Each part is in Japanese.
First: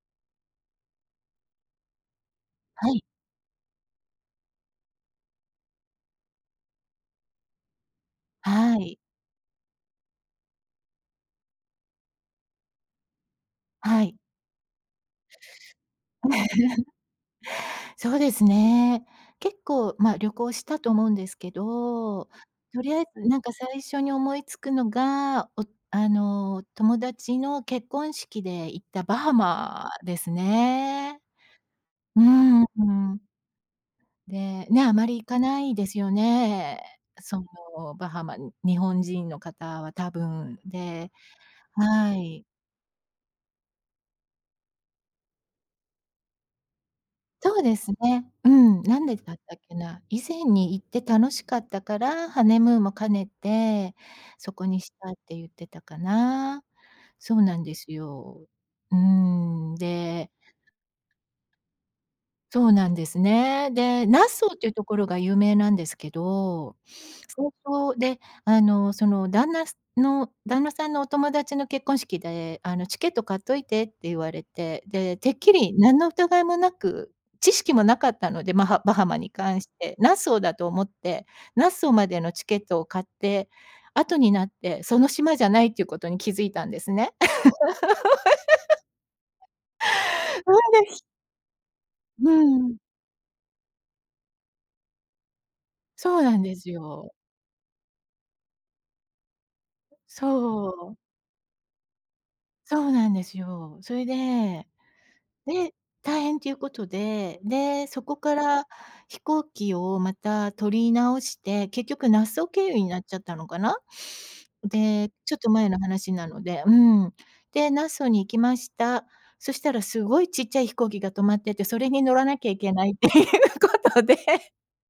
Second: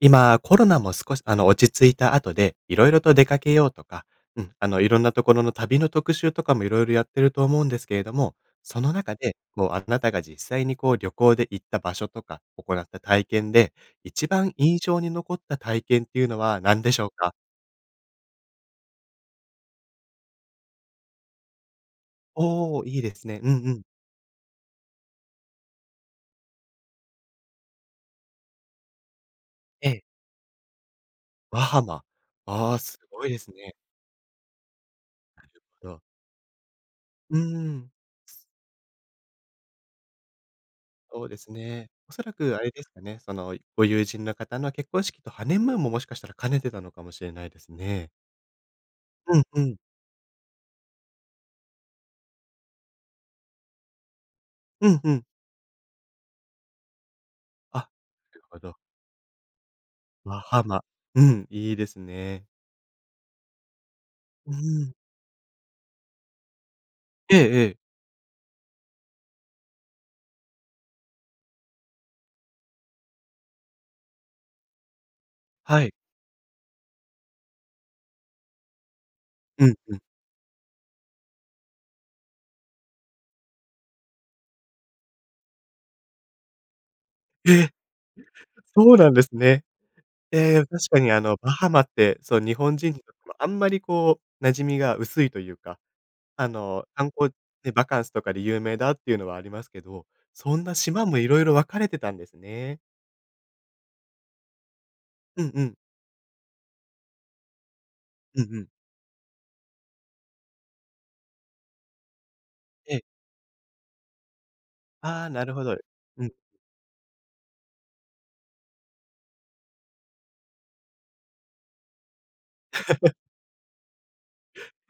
今コロナも少し、あの、落ち着いた後で色は々い。と出かけようとか、うん、あの、いろんなところの旅の特集とかも色々やってると思うんですけれども、はそのい。中で、もうあなたが実際にこう旅行で行った場所とか、おこなった体験ではい。一番印象に残った体験っていうのは何で しょうか？そうですね。結構、ま、旅行したと思うんですけど、おとお、りいあいえですずなんね。うかん、う最ん。初に思いつくのが、おあの、友達の結婚式で行ったバハマええ。ですね。バハマ、うーん、ああ、うすん。ごいですね。で、ね、あまり行かななるいでほすど。よね。うそーん。の、バハマに、日本人の方は多分、でそうですね。おはそらい。くあれですかね。その、ご友人の方の結婚式とハネムーンも、もしかしたら兼ねてたのかもしれないそでうすですね。ね。うん、なんでだっうんたっうけん。な。以前に行って楽しかったから、ハネムーンも兼ねてそこにうしん、たふっん。てゆってたかな。そうなんであ、なするよ、ほど。うーん、でバハマ、うん、いいですね。そうなんですね。で、ナッソうーっていうーとん。ころが有名なんですけど、ええ早ええ。々、で、あの、その旦那さの、旦那さんのお友達の結婚式で、あの、「チケット買っといて」って言われて、で、てっきりはい。何の疑いもなく、知識もなかったので、マハバハマに関うしん、て、うん。ナッソーだと思って、ナッソーまでのチケットを買って、後になって、その島じゃないってゆうことに気づいたんですね。え！そうなんですね。そえうえ、確で、かひに、あの、バハマって、うそう、日ん。本人にとってもあんまりこう馴染みが薄いというか、そうなんあですの、観よ。光でバカンスとかで有名だっていうのはありますけど、そそんなお。島も色々分かれてたんですそね。うなんですよ。それで、うんうで、ん。大変ということで、で、そこかうんうらん。飛行機をまた取り直して、結局ナッソー経由にえなっえ。ちゃったのかな？で、ああ、ちょっなとるほ前ど。の話うなん。ので、うん。で、ナッソーに行きました。そしたらすごいちっちゃい飛行機が止まってて、それに乗らなきゃいけないって いうことで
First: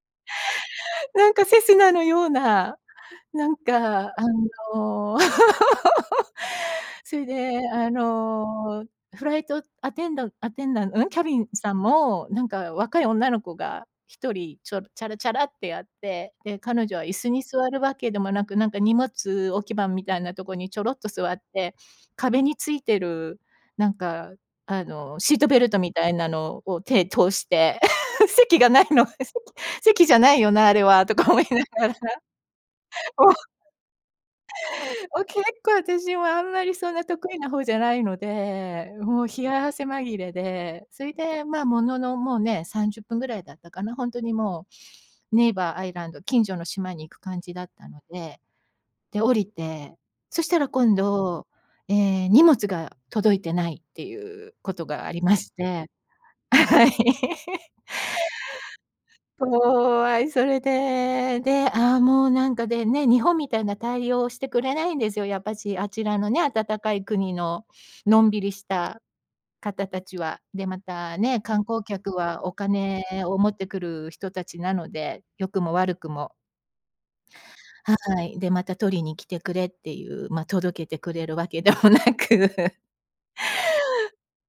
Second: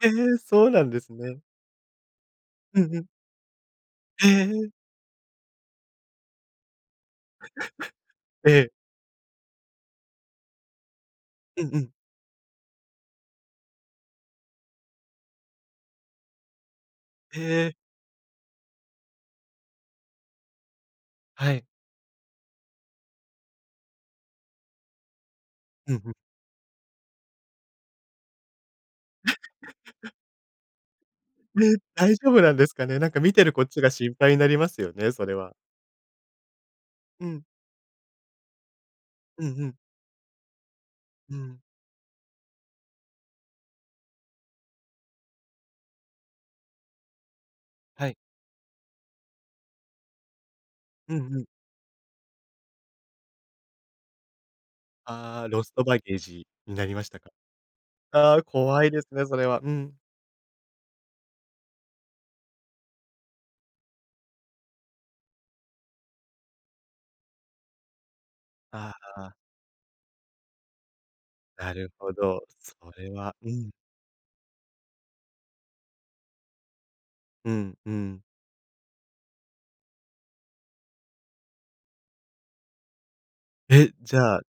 ええ！そうなんですなんね。かセスナのような、うん、う。なんかあへえ。の そいであ ええ。の、フライトアテンダアテンダンん？キャビンうんさんうんも、なんか若い女の子が1人、ちょ、チャラチャラってやって、で、彼女は椅子にへ座え。るわけでもなく、なんか荷物置き場みたいなところにちょろっと座っはい。て、壁についてる、なんかあの、シートベルトみうん、たいふ。なのを手通して、席がないの。「席席 じゃないよな、あれは」とか思いなえ？がら、大丈夫なんですかね。なんかもう見てるこっちが心配になりますよね、お、それ結は。構、あたしもあんまりそんなう得意ん。な方じゃないので、もう冷うんうやん。汗まぎれで、そいうで、ん。ま、ものの、もうね、30分ぐらいだったかな、ほんとにもう、ネイバーアイランド近所の島に行く感じだったのはい。で、で、降りて、そしたら今うんうん。度、ええ、荷物が届いてないっていうことがありまああ、しロストて、バゲージになはい。りましたか。ああ、怖いですね、それは。うん。怖い。それで、で、ああ、もうなんかでね、日本みたいな対応してくれないんですよ、やっぱし、あちらのね、暖かい国ののんびりしあたあ、ああ。方たちは。で、またね、観な光るほ客はど、おそ金れは、を持うってん。くる人たちなので、良くも悪くも。うん、ふはん。い。で、また、「取りに来てくれ」っていうま、届けてくれるわけでもなく。え？じゃあ、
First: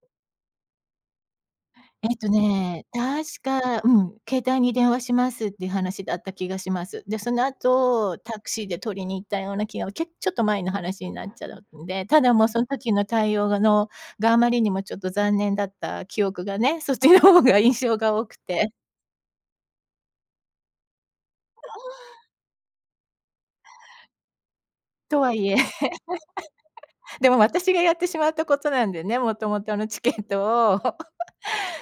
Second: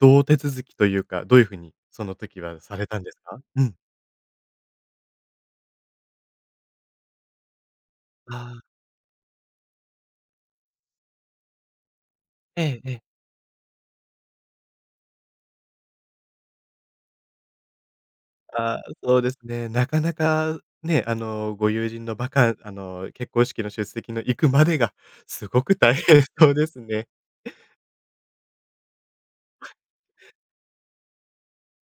どう手続きというか、どういう風にそえのっと時はさね、れたんですか？確うん。か、うん、「携帯に電話します」っていう話だった気がします。で、その後、タクああ。シーで取りに行ったような気が、けちょっと前の話になっちゃうんで、ただもうそんええ、時え。の対応がのが、あまりにもちょっと残念だった記憶がね、そっちの方が印象が多くて。あ、そうですね、なかなかね、あの、そご友人のうばかんあの、結婚式の出席の行くまでがとはいすえ、ごく大変そうですね。でも私がやってしまったことなんでね、もともとのチケットを、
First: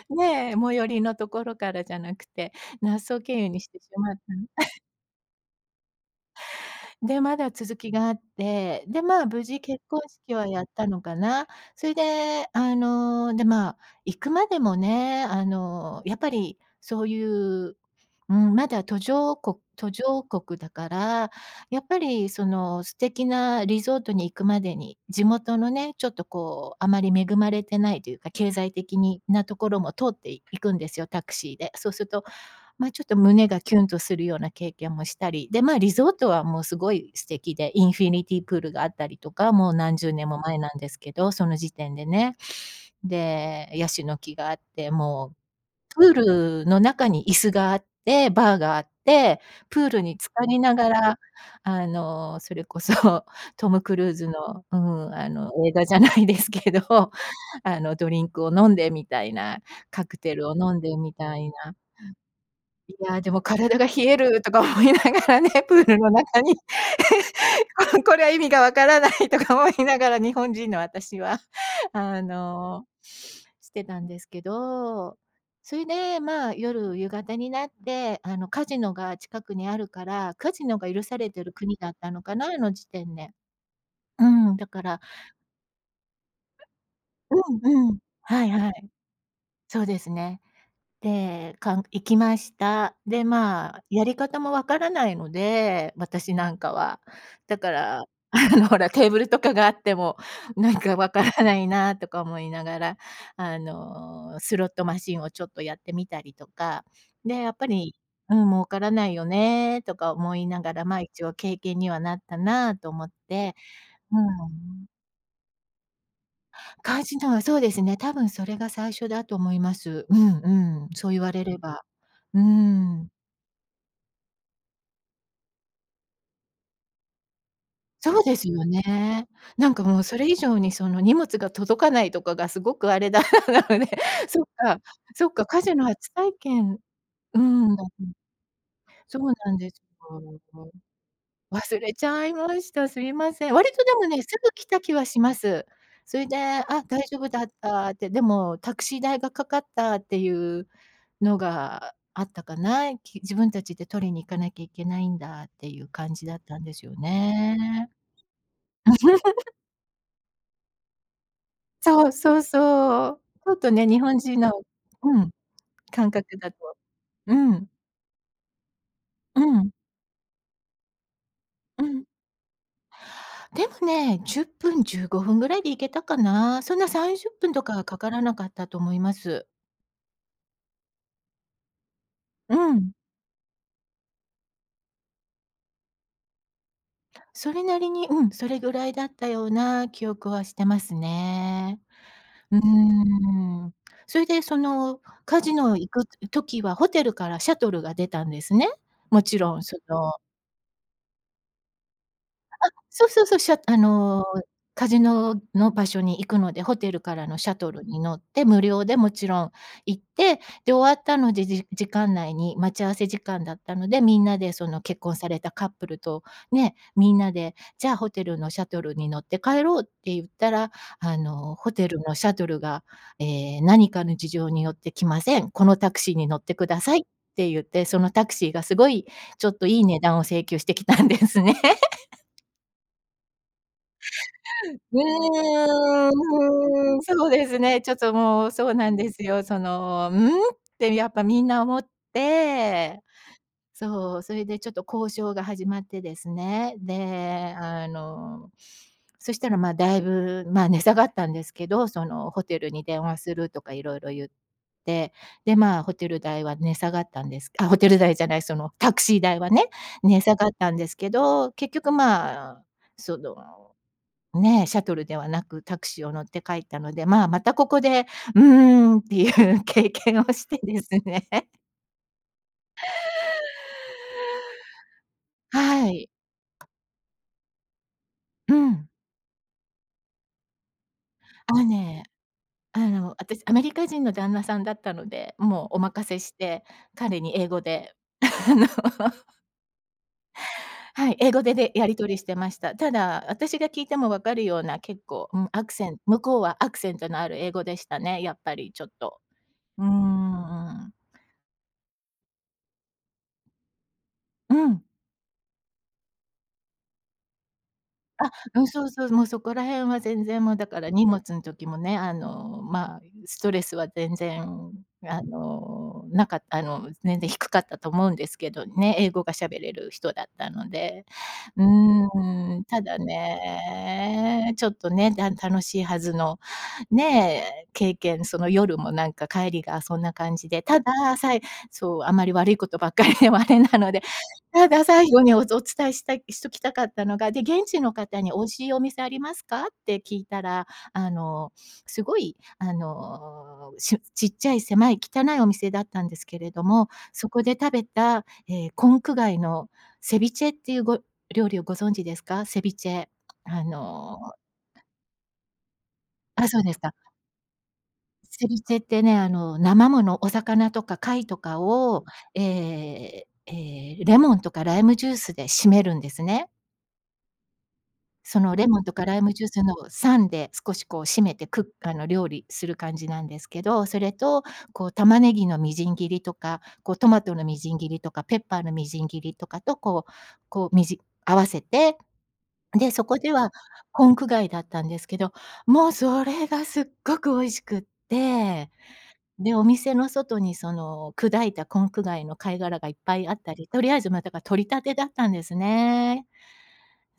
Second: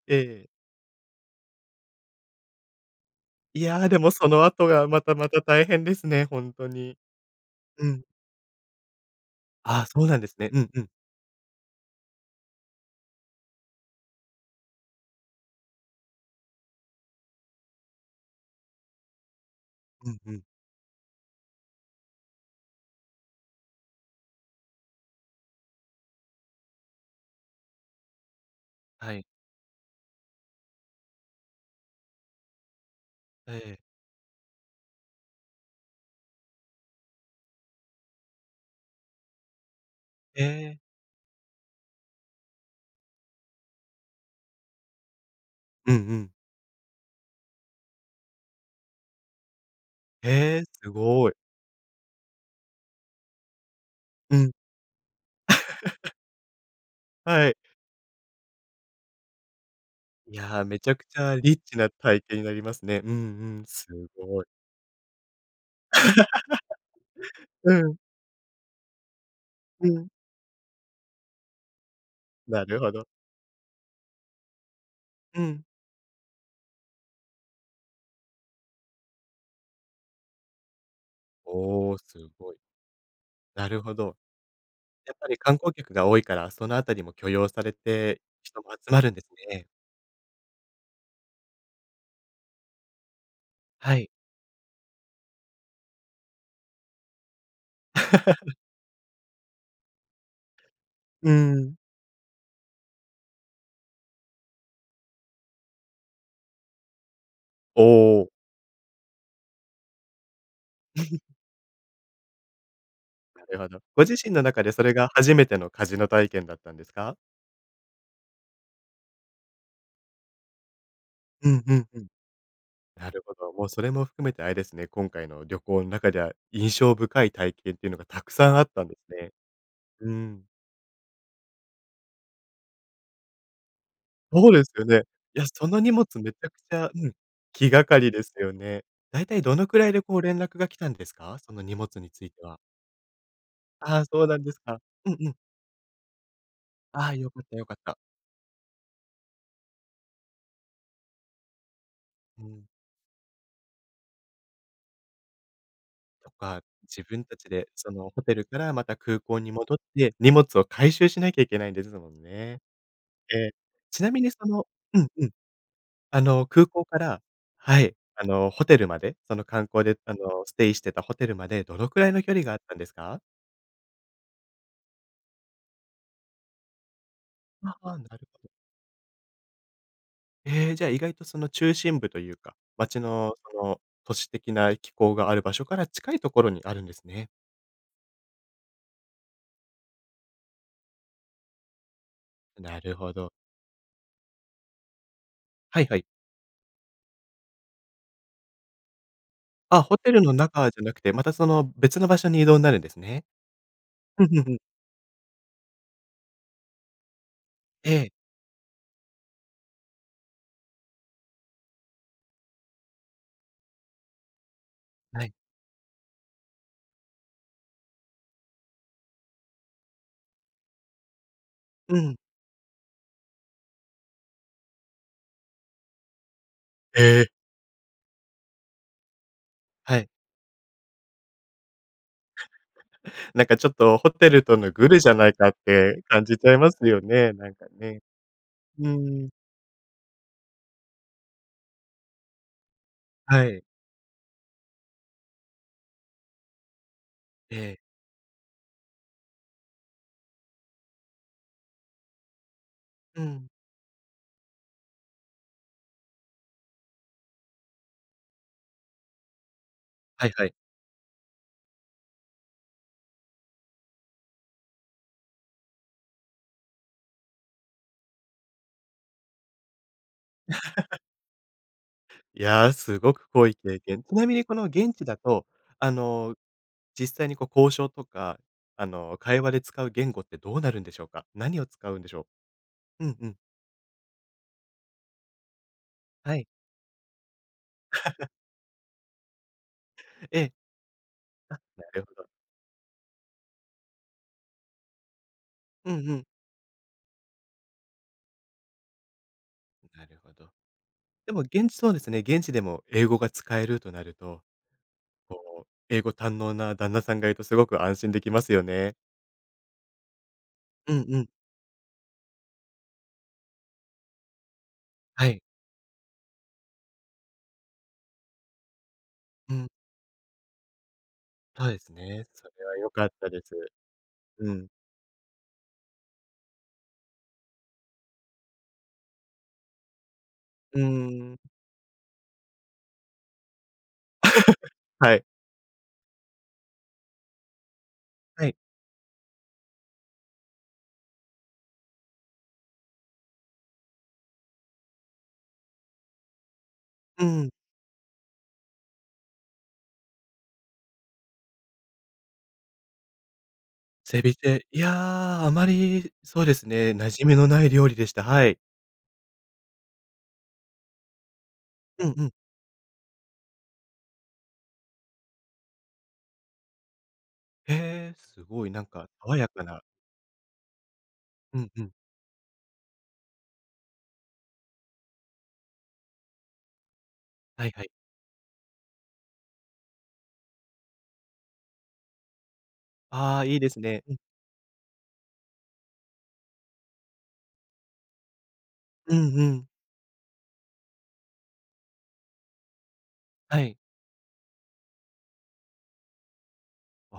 ええ。ね、最寄りのところからじゃなくてナッソー経由にいしやてあ、しでもまっそたのの後 がまたまた大変ですね、ほんとに。で、まだ続うきん。があって、で、まあ、無事結あ、婚そうなんで式すはね。うやっんうたん。のかな。そいであの、で、まあ、行くまでもね、あの、やっぱりそういう、うん、まだ途上こ途うん、上ふん。国だから、やっぱりその素敵なリゾートに行くまでに、地元のね、ちょっとこうあまり恵まれてないというか、経済的はにい。なところも通っていいくんですよ、タクシーで。そうすと、ま、ちょっと胸えがキえ。ュンとするような経験もしたり、で、まあ、リゾートはもうすごい素敵で、インフィニティプールがあったりとか、もう何十年もえ前なんえ。ですけど、その時点でね。で、ヤシの木があって、もう、うんうプーん。ルの中に椅子があって、バーがあって、プールに浸かへりえ、ながすらごい。あの、それこそトム・クルーズうん。の、うん、あの、映画じゃな いですけど、はい。あの、ドリンクを飲んで、みたいなカクテいルをやあ、飲めんちで、ゃくみちたゃいリッなチな体験になりますいね。うや、でんも、うん、「体がす冷える」ごい。とか思いながらね、プールの中に うん。「ここれは意味がわからない」とか思いうなん。がら、日本人の私は、あなるの、ほど。してたんですけど。うん。それでまあ、夜夕方になって、あの、カジノが近くにあるからカジノが許されてる国だおっお、すたのかな、ごい。あの時点で。なるほど。うん、だからやっぱり観光客が多いから、その辺りも許容さうれんうん。て、はい人はも集い。まるんですね。そうですね。で、かん行きました。で、まあ、はやい。り方もわからないので、私なんかは。だから、あ のほら、テーブルとかがあっても、なんか、わかうらなーいん。なとか思いながら、あの、スロットマシンをちょっとやってみたりとか、で、やっぱおり、お。うん、儲からないよねとか思いながら、ま、一応 経験にはなったなと思っなて。るほど。ご自う身の中でそん。れが初めてのカジノ体験だったんですカジか？ノはそうですね、多分それが最初だと思います、うん、うん、そうゆわれうれん、ふば。ん、ふん。うーん。なるほど、もうそれも含めてあれですね、今回の旅行ん中では印象深い体験ってのがそうたくですさんあよったんですね。ね。なんかもううそれ以ん。上に、その、荷物が届かないとかがすごくあれだったので、そっそうですか。よね。そっいか、や、カそジのノ荷初物体めちゃくち験ゃうん、う気ん、あ、がかうりん。ですよね。そ大う体などんのでくすらいでこよ、う連絡もがう。来たんですか？その荷忘れ物ちにつゃいいては。ました、すいません。割と、でああ、もね、そうすなんぐです来か。た気はうんしうまん。す。そいで、「あ、大ああ、丈夫よかだっった、よかった」った。て、でも、タクシー代がかかったっていうのがあっうたかん。な。き自分たちで取りに行かなきゃいけないんだっていう感じとだったか、んですよ自分たちで、ね。その、ホテルからまた空港に 戻って、荷物を回収しなきゃいけないんでですそもう。んそう、ね、そう。えちえ。ょっとね、日ちな本みにそ人ののうん、ううん、ん。感あ覚の、だ空と港からうん。はい、あの、ホテルまでそうの観ん。光で、あの、ステイしてたホテルまで、どうのくん。らいの距離があったんですか？でもね、10分、15分ぐらいで行けたかな。そんな30分とかあはかあ、かならるなほかど。ったと思います。ええ、じゃあ、意外とその中心部といううか、ん。街のその都市的な機構がある場所から近いところにあるんですね。それなりに、うん、それぐらいだったような記憶はしてますね。うーなるほど。ん。それで、そのカジノはい行はい。く時は、ホテルからシャトルが出たんですね。勿論、そあ、ホテのルの中じゃなくて、また、その別の場所に移あ、動なるんですそうそね。うそう、しゃあの、うんうんうん。カジノの場所に行くので、ホテルからのシャトルえにえ。乗って、無料で勿論行って、で、終わったので、じ時間内に、待ち合わせ時間だったので、みんなでその結婚はさい。れたカップルと、ね、皆で、じゃあ、ホテルのシャトルに乗って帰ろうって言ったら、あの、ホテうルのん。シャトルが、ええ、何かの事情によって来ません。このタクシーに乗って下さいっええ！て言って、そのタクシーが凄いちょっと、いいは値い。段を請求してきたんですね。なんかちょっと、ホテルとのグうルーじゃないかってん感じちゃいますうーよん、そうね、でなんすかね。ちょっね。と、もう、そううなんですーん。よ。その「うん？」って、やっぱ皆思ってはい。そう、それで、ちょっと交渉が始まってですね。で、ええ。あの、そしたら、ま、だいぶ、ま、値下がったんですけど、そのホテルに電話うすん。るとか、色々言って。で、ま、ホテル代は値下がったんです、あ、ホテル代じゃない、そのタクシー代はね、値はい下はがっい。たんですけど、結局、ま、その、ね、シャトルではなく、タクシーを乗って帰ったので、ま、またここで「うーん」っていう経験をしてです ね。いや、すごく濃い経験。ちなみにこの現地だ と、はあい。の、実際にこう交渉とか、うあん。の、会話で使う言語ってどうなるんでしょうか？何あを使うんね、でしょあう？うの、んうん。私アメリカ人の旦那さんだったので、もうお任せしはい。て、彼に英語で あの ええ。はい、英語であ、でやなりる取ほりしど。てました。ただ、私が聞いてもわかるような、結構、うん、アクセうんンう向ん。こうはアクセントのある英語でしたね、やっぱりちょっと。うーなるほど。ん。でも現地そうですね、現地でも英語が使えるとなると、うん。こう、英語堪能な旦那さんがいるとすごく安心できあ、ますうよん、そうね。そう、もうそこら辺は全然もうだからうん荷う物ん。ん時もね、あの、ま、ストレスは全然あはい。の、なかあの、全然低かったと思うんですけどね、英語がう喋ん。れる人だったので、うそえすね、そーん、れはた良だかったです。うね、ちん。ょっとね、だん楽しいはずの、ね、経験、その夜もなんか帰りがそんな感じで、うたーだ、さん。いそう、あんまり悪いことばっかりではあれなので、ただ 最は後い。におつお伝えしたいしときたかったのが、で、現地の方に「美は味い。しいお店ありますか？」って聞いたら、あの、すごいあの、しゅちっちゃい狭い汚いお店だったんですけれども、うそこん。で食べた、ええ、コンク貝のセビチェっていうご料理をご存知ですか？セビチェ。あのセビチェ、いや、あまり、そうあ、でそうすですね、か。馴染みのない料理でした。はセい。ビチェってね、あの、生もの、お魚とか貝とかを、うんうん。ええ、ええ、レモンとかライムジュースでしめるんですね。へえ、そのレ凄い。モなンんとかか、ライム爽ジュやースかのな。酸で、少しこう締めてうくんうあん。の、料理する感じなんですけど、それと、こう玉ねぎのみじん切りとか、こうトマトのみはいじんはい。切りとか、ペッパーのみじん切りとかと、こうこうみじ合わせて。で、そこでああ、はいいですね。コうンん。ク貝だったんですけど、もうそれがすっごく美味しくって。うんうで、おん。店の外に、その砕いたコンク貝の貝殻がいっぱいあったはり、い。とりあえず、ま、だか、採りたてだったんですね。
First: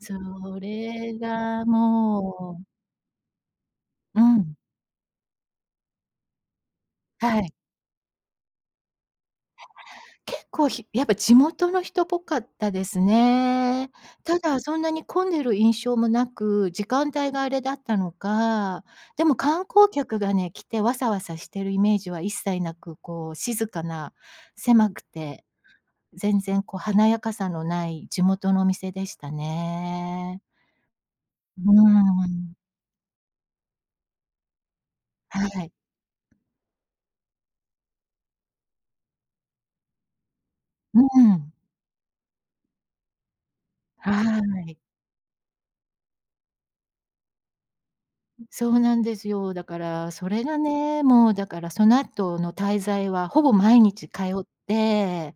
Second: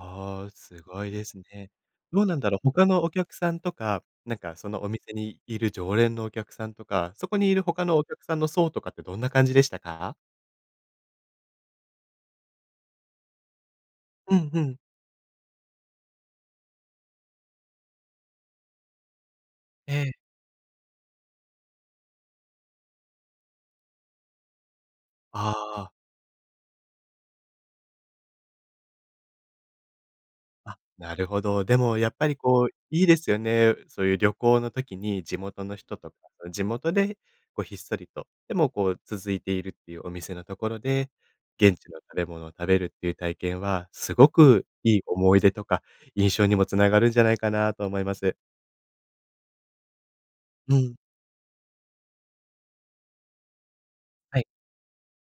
そあ、凄いれですがね。どうなんだろもう。う他のお客さんとか、うなんん。か、そのお店にいる常連のお客さんとか、そこはにい。いる他のお客さんの層とかって、どんな感じでしたか？結構、ひやっぱ地元の人っぽかったですね。うたんだ、うそん。んなに混んでる印象もなく、時間帯があれだったのか。でも観光ええ。客がね、来て、わさわさしてるイメージは一切なく、こう静かな、狭くて、ああ。全然、こう華やかさのない地元のお店でしたね。あ、なるほど。うーでもやっぱりん。こう、いいですよね。そういう旅行の時に、地は元い。の人とか、うん、地元で、こうひっそりと、でも、こう続いているっていうお店のところうで、ーん。現地の食べ物を食べるっていう体験は、凄はくーい。良い思い出とか、印象にも繋がるんじゃないかなと思います。そうなんですよ。だからそれがうん。ね、もうだから、その後の滞在は、ほぼ毎日通はい。って。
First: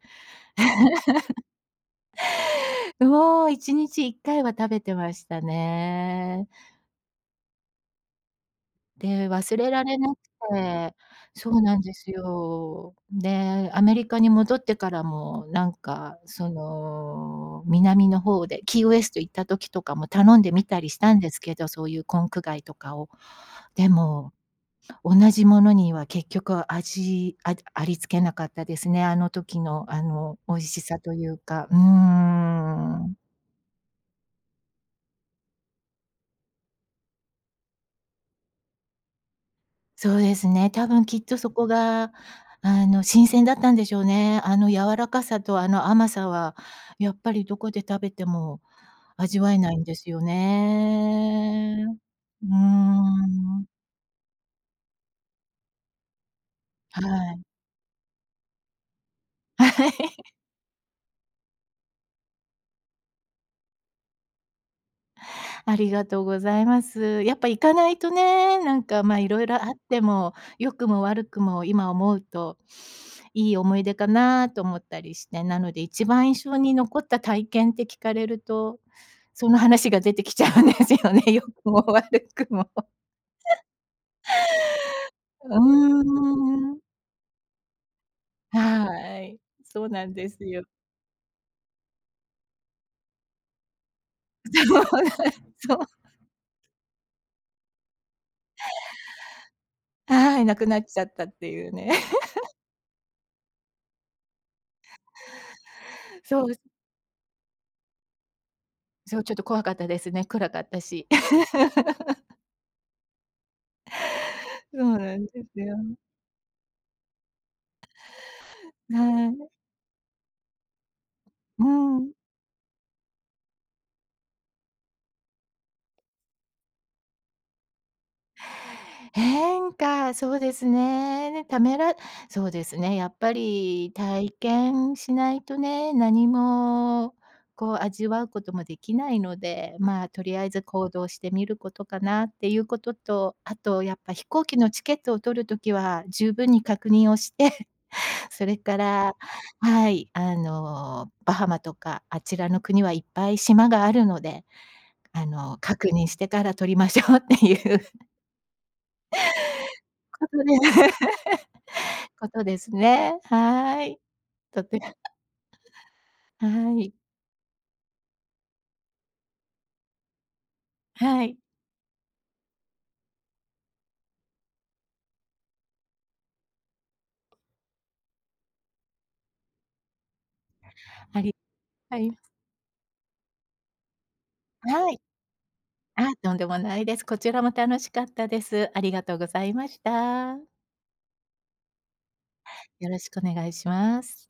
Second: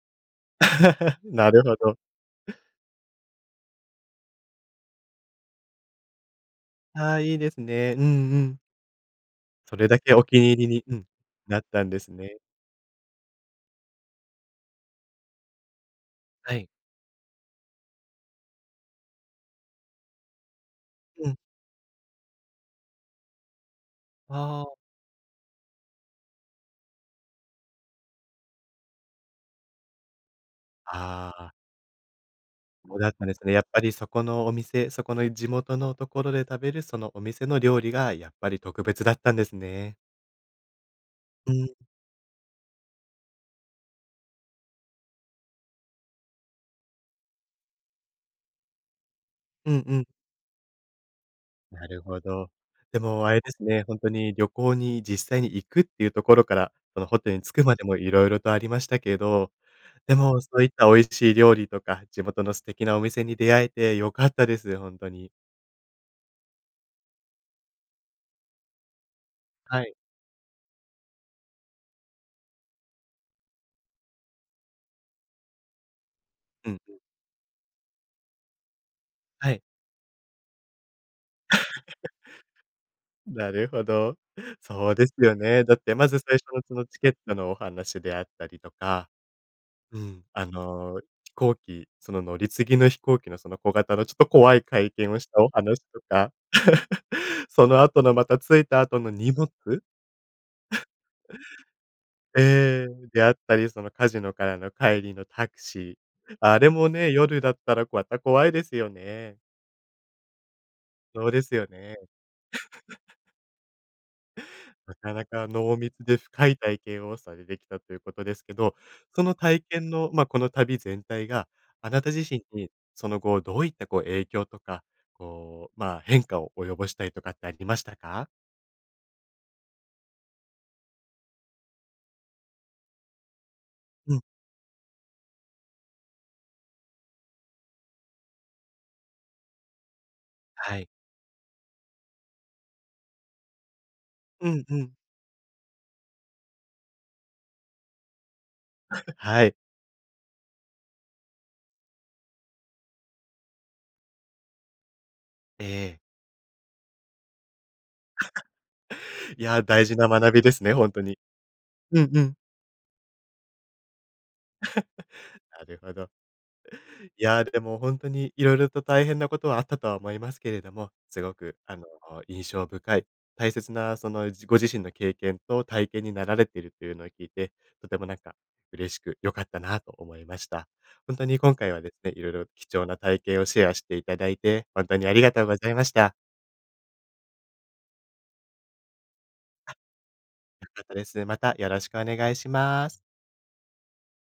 なるほど。ぬほ、1日1回は食べてましたね。ああ、いいですね。うんうん。で、忘れそられれだなけくお気に入りにてうん、そなっうなんたんでですすね。よ。で、アメリカに戻ってからもなんか、そはい。の、南の方で、キーウェスト行った時とかも頼んでみたりしたんうでん。すけど、そういうコンク貝とかを。でも、ああ。同じものには結局、味あだあり付けなかったですね。あの時の、あの美味しさといあうあ。か。うおだっん。たんですね。やっぱりそこのお店、そこの地元のところで食べる、そのお店の料理がやっぱり特別だったんですね。そうですね、多分きっとそうこん。が、あの、新鮮だったんでしょうね。あの柔らかさとあの甘さは、やっぱりどこで食べても味わえうないんんでうん。すよね。なるほうーど。でもあれですん。ね、ほんとに旅行に実際に行くっていうところから、そはのホテルい。に着くまでも色々とありましたけど、はい。で も、そういった美味しい料理とか、地元の素敵なお店に出会えて良かったです、ほんとに。ありがとうございます。やっぱ行かないとね、なんか、ま、色々あっはい。ても、良くも悪くも今思うと、いい思い出かなと思ったりして、なので一番印象うんにう残ん。った体験って聞かれると、そはのい。話が出てきちゃうんですよね。良くも 悪くも。な るほど。そうですようね。だってまず、最初のそーん。のチケットのお話であったりとか。はい。そううなんん。ですあよ。の、飛行機、その乗り継ぎの飛行機の、その小型のちょっと怖いそうなん、体験をしたおそ話う。とか。その後のまた、着いた後の荷物？はい、なくなっ ちゃったっていうね。ええ、であったり、そのカジノからの帰りのタクシー、そう。あれもね、夜だったらわた怖いですよそう、ちょっね。と怖かったですね、暗かったし。ろうですよね。そなうかななんでかすよ。濃密で深い体験をされてきたということですけど、そはのい。体験の、ま、この旅全体が、うあなたん。自身に、その後どういったこう、影響とか、こう、まあ、変化を及ぼしたりとかってありましたか？変化、そうですね。ね、ためらそうですね、やっぱりうん。体験しないとね、何もこう味わうことも出来ないので、まあ、とりあえずはい。行動してみることかなっていうことと、あとやっぱ飛行う機んのうチん。ケットを取る時は十分に確認をして、それから はい。はい、あの、バハマとかあちらの国はいっぱい島があるので、あの、え確え。認してから取りましょうっていう いや、大事なこ学とびでですね、ほんとに。う んうこん。とですね。はい。とて なるほど。はい。いや、でもほんとに色々と大変なことはあったとは思いますけれども、すはごい。くあの、印象深い、大切な、その、じご自身の経験と体験になられてるっていうのを聞いて、とてもなんか嬉しく良かったなと思いました。ほんあとりに今回はですはい。ね、色々貴重な体験をシェアしていただいて、ほんはとい。にありがとうございましあ、た。とんでもないです。こちらも楽しかったです。ありがとうございまあっ、した。良かったです。またよろしくお願いしまよす。ろしくお願いします。